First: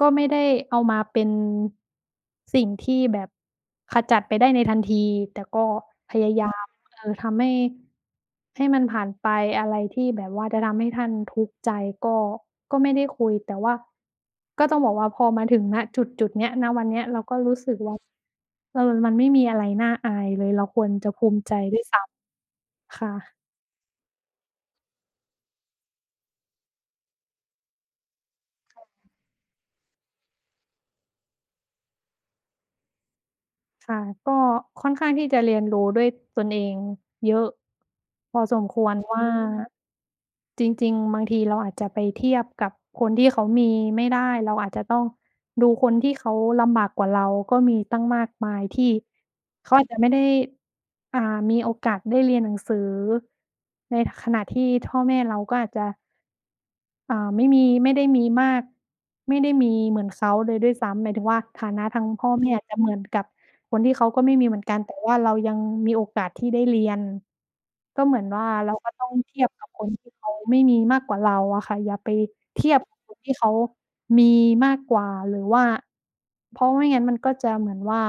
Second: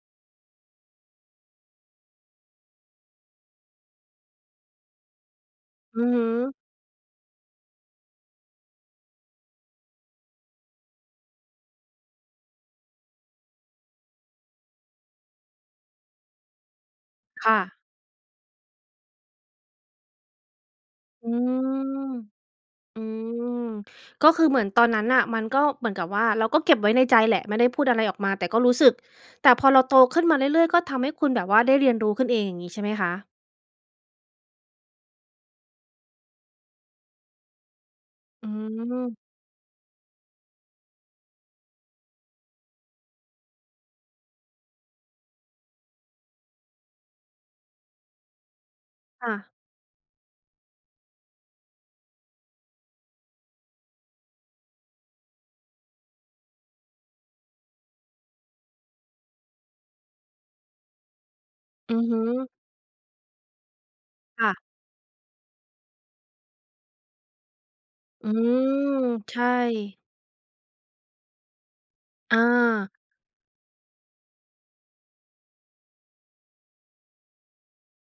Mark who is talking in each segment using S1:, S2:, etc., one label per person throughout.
S1: ก็ไม่ได้เอามาเป็น สิ่งที่แบบขจัดไปได้ในทันทีแต่ก็
S2: อือ
S1: พ
S2: ฮึ
S1: ยายาม เออ ทำให้ ให้มันผ่านไปอะไรที่แบบว่าจะทำให้ท่านทุกข์ใจก็ ก็ไม่ได้คุยแต่ว่า ก็ต้องบอกว่าพอมาถึง ณ จุดจุดนี้ ณ วันเนี้ยเราก็
S2: ค
S1: รู
S2: ่
S1: ้สึ
S2: ะ
S1: กว่า เออ มันไม่มีอะไรน่าอายเลย เราควรจะภ
S2: อ
S1: ู
S2: ื
S1: มิใจด้วยซ
S2: ม
S1: ้ำ
S2: อื
S1: ค่ะ
S2: ม ก็คือเหมือนตอนนั้นน่ะ มันก็เหมือนกับว่าเราก็เก็บไว้ในใจแหละ ไม่ได้พูดอะไรออกมาแต่ก็รู้
S1: ค่
S2: ส
S1: ะ
S2: ึก แต่พอเราโตขึ้นมาเรื่อย ๆ ก็ทำให้คุณแบบว่าได้เรียนรู้ขึ้นเองอย่างงี้ ใช่ไหมคะ?
S1: ค่ะ ก็ค่อนข้างที่จะเรียนรู้ด้วยตนเองเยอะพอ
S2: อื
S1: สมควร ว
S2: ม
S1: ่าจริง ๆ บางทีเราอาจจะไปเทียบกับคนที่เขามีไม่ได้ เราอาจจะต้องดูคนที่เขาลำบากกว่าเราก็มีตั้งมากมายที่
S2: ค่ะ
S1: เขาอาจจะไม่ได้ อา มีโอกาสได้เรียนหนังสือ ในขณะที่พ่อแม่เราก็อาจจะ อา ไม่มี ไม่ได้มีมาก ไม่ได้มีเหมือนเขาเลยด้วยซ้ำ หมายถึงว่าฐานะ
S2: อื
S1: ทา
S2: อ
S1: ง
S2: ฮึ
S1: พ่อแม่อาจจะเหมือนกับคนที่เขาก็ไม่
S2: ค
S1: มี
S2: ่
S1: เ
S2: ะ
S1: หมือนกัน แต่ว่าเรายังมีโอกาสที่ได้เรียน ก็เหมือน
S2: อื
S1: ว่าเราก็ต้อ
S2: ม
S1: งเท
S2: ใช
S1: ีย
S2: ่
S1: บกับคนที่เขาไม่มีมากกว่าเราอะค่ะ อย่าไป
S2: อ
S1: เทียบ
S2: า
S1: กับคนที่เขามีมากกว่าหรือว่า เพราะไม่งั้นมันก็จะเหมือนว่า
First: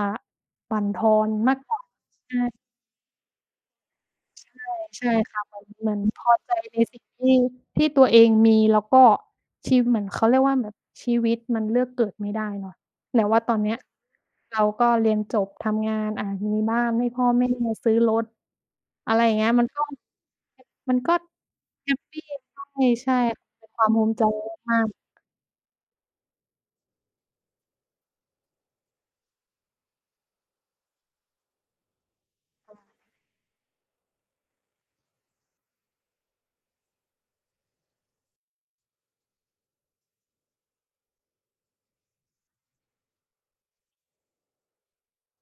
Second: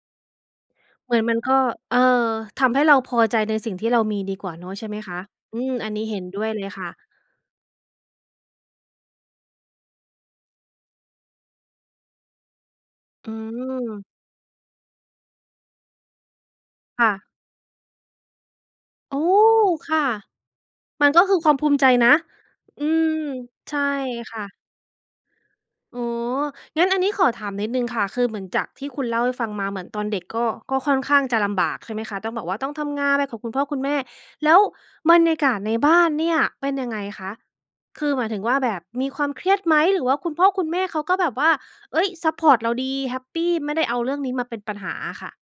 S1: บั่นทอ
S2: เหมือน
S1: น
S2: มัน
S1: ม
S2: ก็
S1: ากกว่า
S2: เออ
S1: ใช่
S2: ทำให้เราพอใจในสิ่งที่เรามีดีกว่า
S1: ใช
S2: เนา
S1: ่
S2: ะใช่ไหม
S1: ใช่
S2: คะ?
S1: ค่ะ เหม
S2: อ
S1: ื
S2: ื
S1: อน
S2: ม
S1: เ
S2: อ
S1: ห
S2: ั
S1: มื
S2: น
S1: อ
S2: น
S1: น
S2: ี้เห
S1: พ
S2: ็น
S1: อ
S2: ด้ว
S1: ใ
S2: ย
S1: จ
S2: เลย
S1: ใน
S2: ค่
S1: ส
S2: ะ
S1: ิ่งที่ ที่ตัวเองมีแล้วก็ ที่เหมือนเขาเรียกว่าแบบ ชีวิตมันเลือกเกิดไม่ได้เนาะ แต่
S2: อื
S1: ว่าตอนเนี้ย
S2: ม
S1: เราก็เรียนจบทำงาน อะ มีบ้าน
S2: ค
S1: ให้
S2: ่
S1: พ่
S2: ะ
S1: อแม่ ซื้อรถ อ
S2: โ
S1: ะ
S2: อ
S1: ไร
S2: ้
S1: อย่
S2: โ
S1: างเงี้ย มั
S2: ฮ
S1: นก็
S2: ค่ะ
S1: มัน
S2: มั
S1: ก
S2: น
S1: ็
S2: ก็คือความภูมิใจ
S1: แฮป
S2: นะ
S1: ปี
S2: อื
S1: ใช่
S2: ม
S1: ๆ เป็น
S2: ใช
S1: ค
S2: ่
S1: วามภูมิใจ
S2: ค่ะ
S1: มาก ๆ
S2: อ๋อ งั้นอันนี้ขอถามนิดหนึ่งค่ะ คือเหมือนจากที่คุณเล่าให้ฟังมาเหมือนตอนเด็กก็ ก็ค่อนข้างจะลำบากใช่ไหมคะ ต้องแบบต้องทำงานไปกับคุณพ่อคุณแม่ แล้วบรรยากาศในบ้านเนี่ยเป็นยังไงคะ? คือหมายถึงว่าแบบมีความเครียดไหม? หรือว่าคุณพ่อคุณแม่เขาก็แบบว่า เฮ้ย ซัปพอร์ตเราดีแฮปปี ไม่ได้เอาเรื่องนี้มาเป็นปัญหาอะค่ะ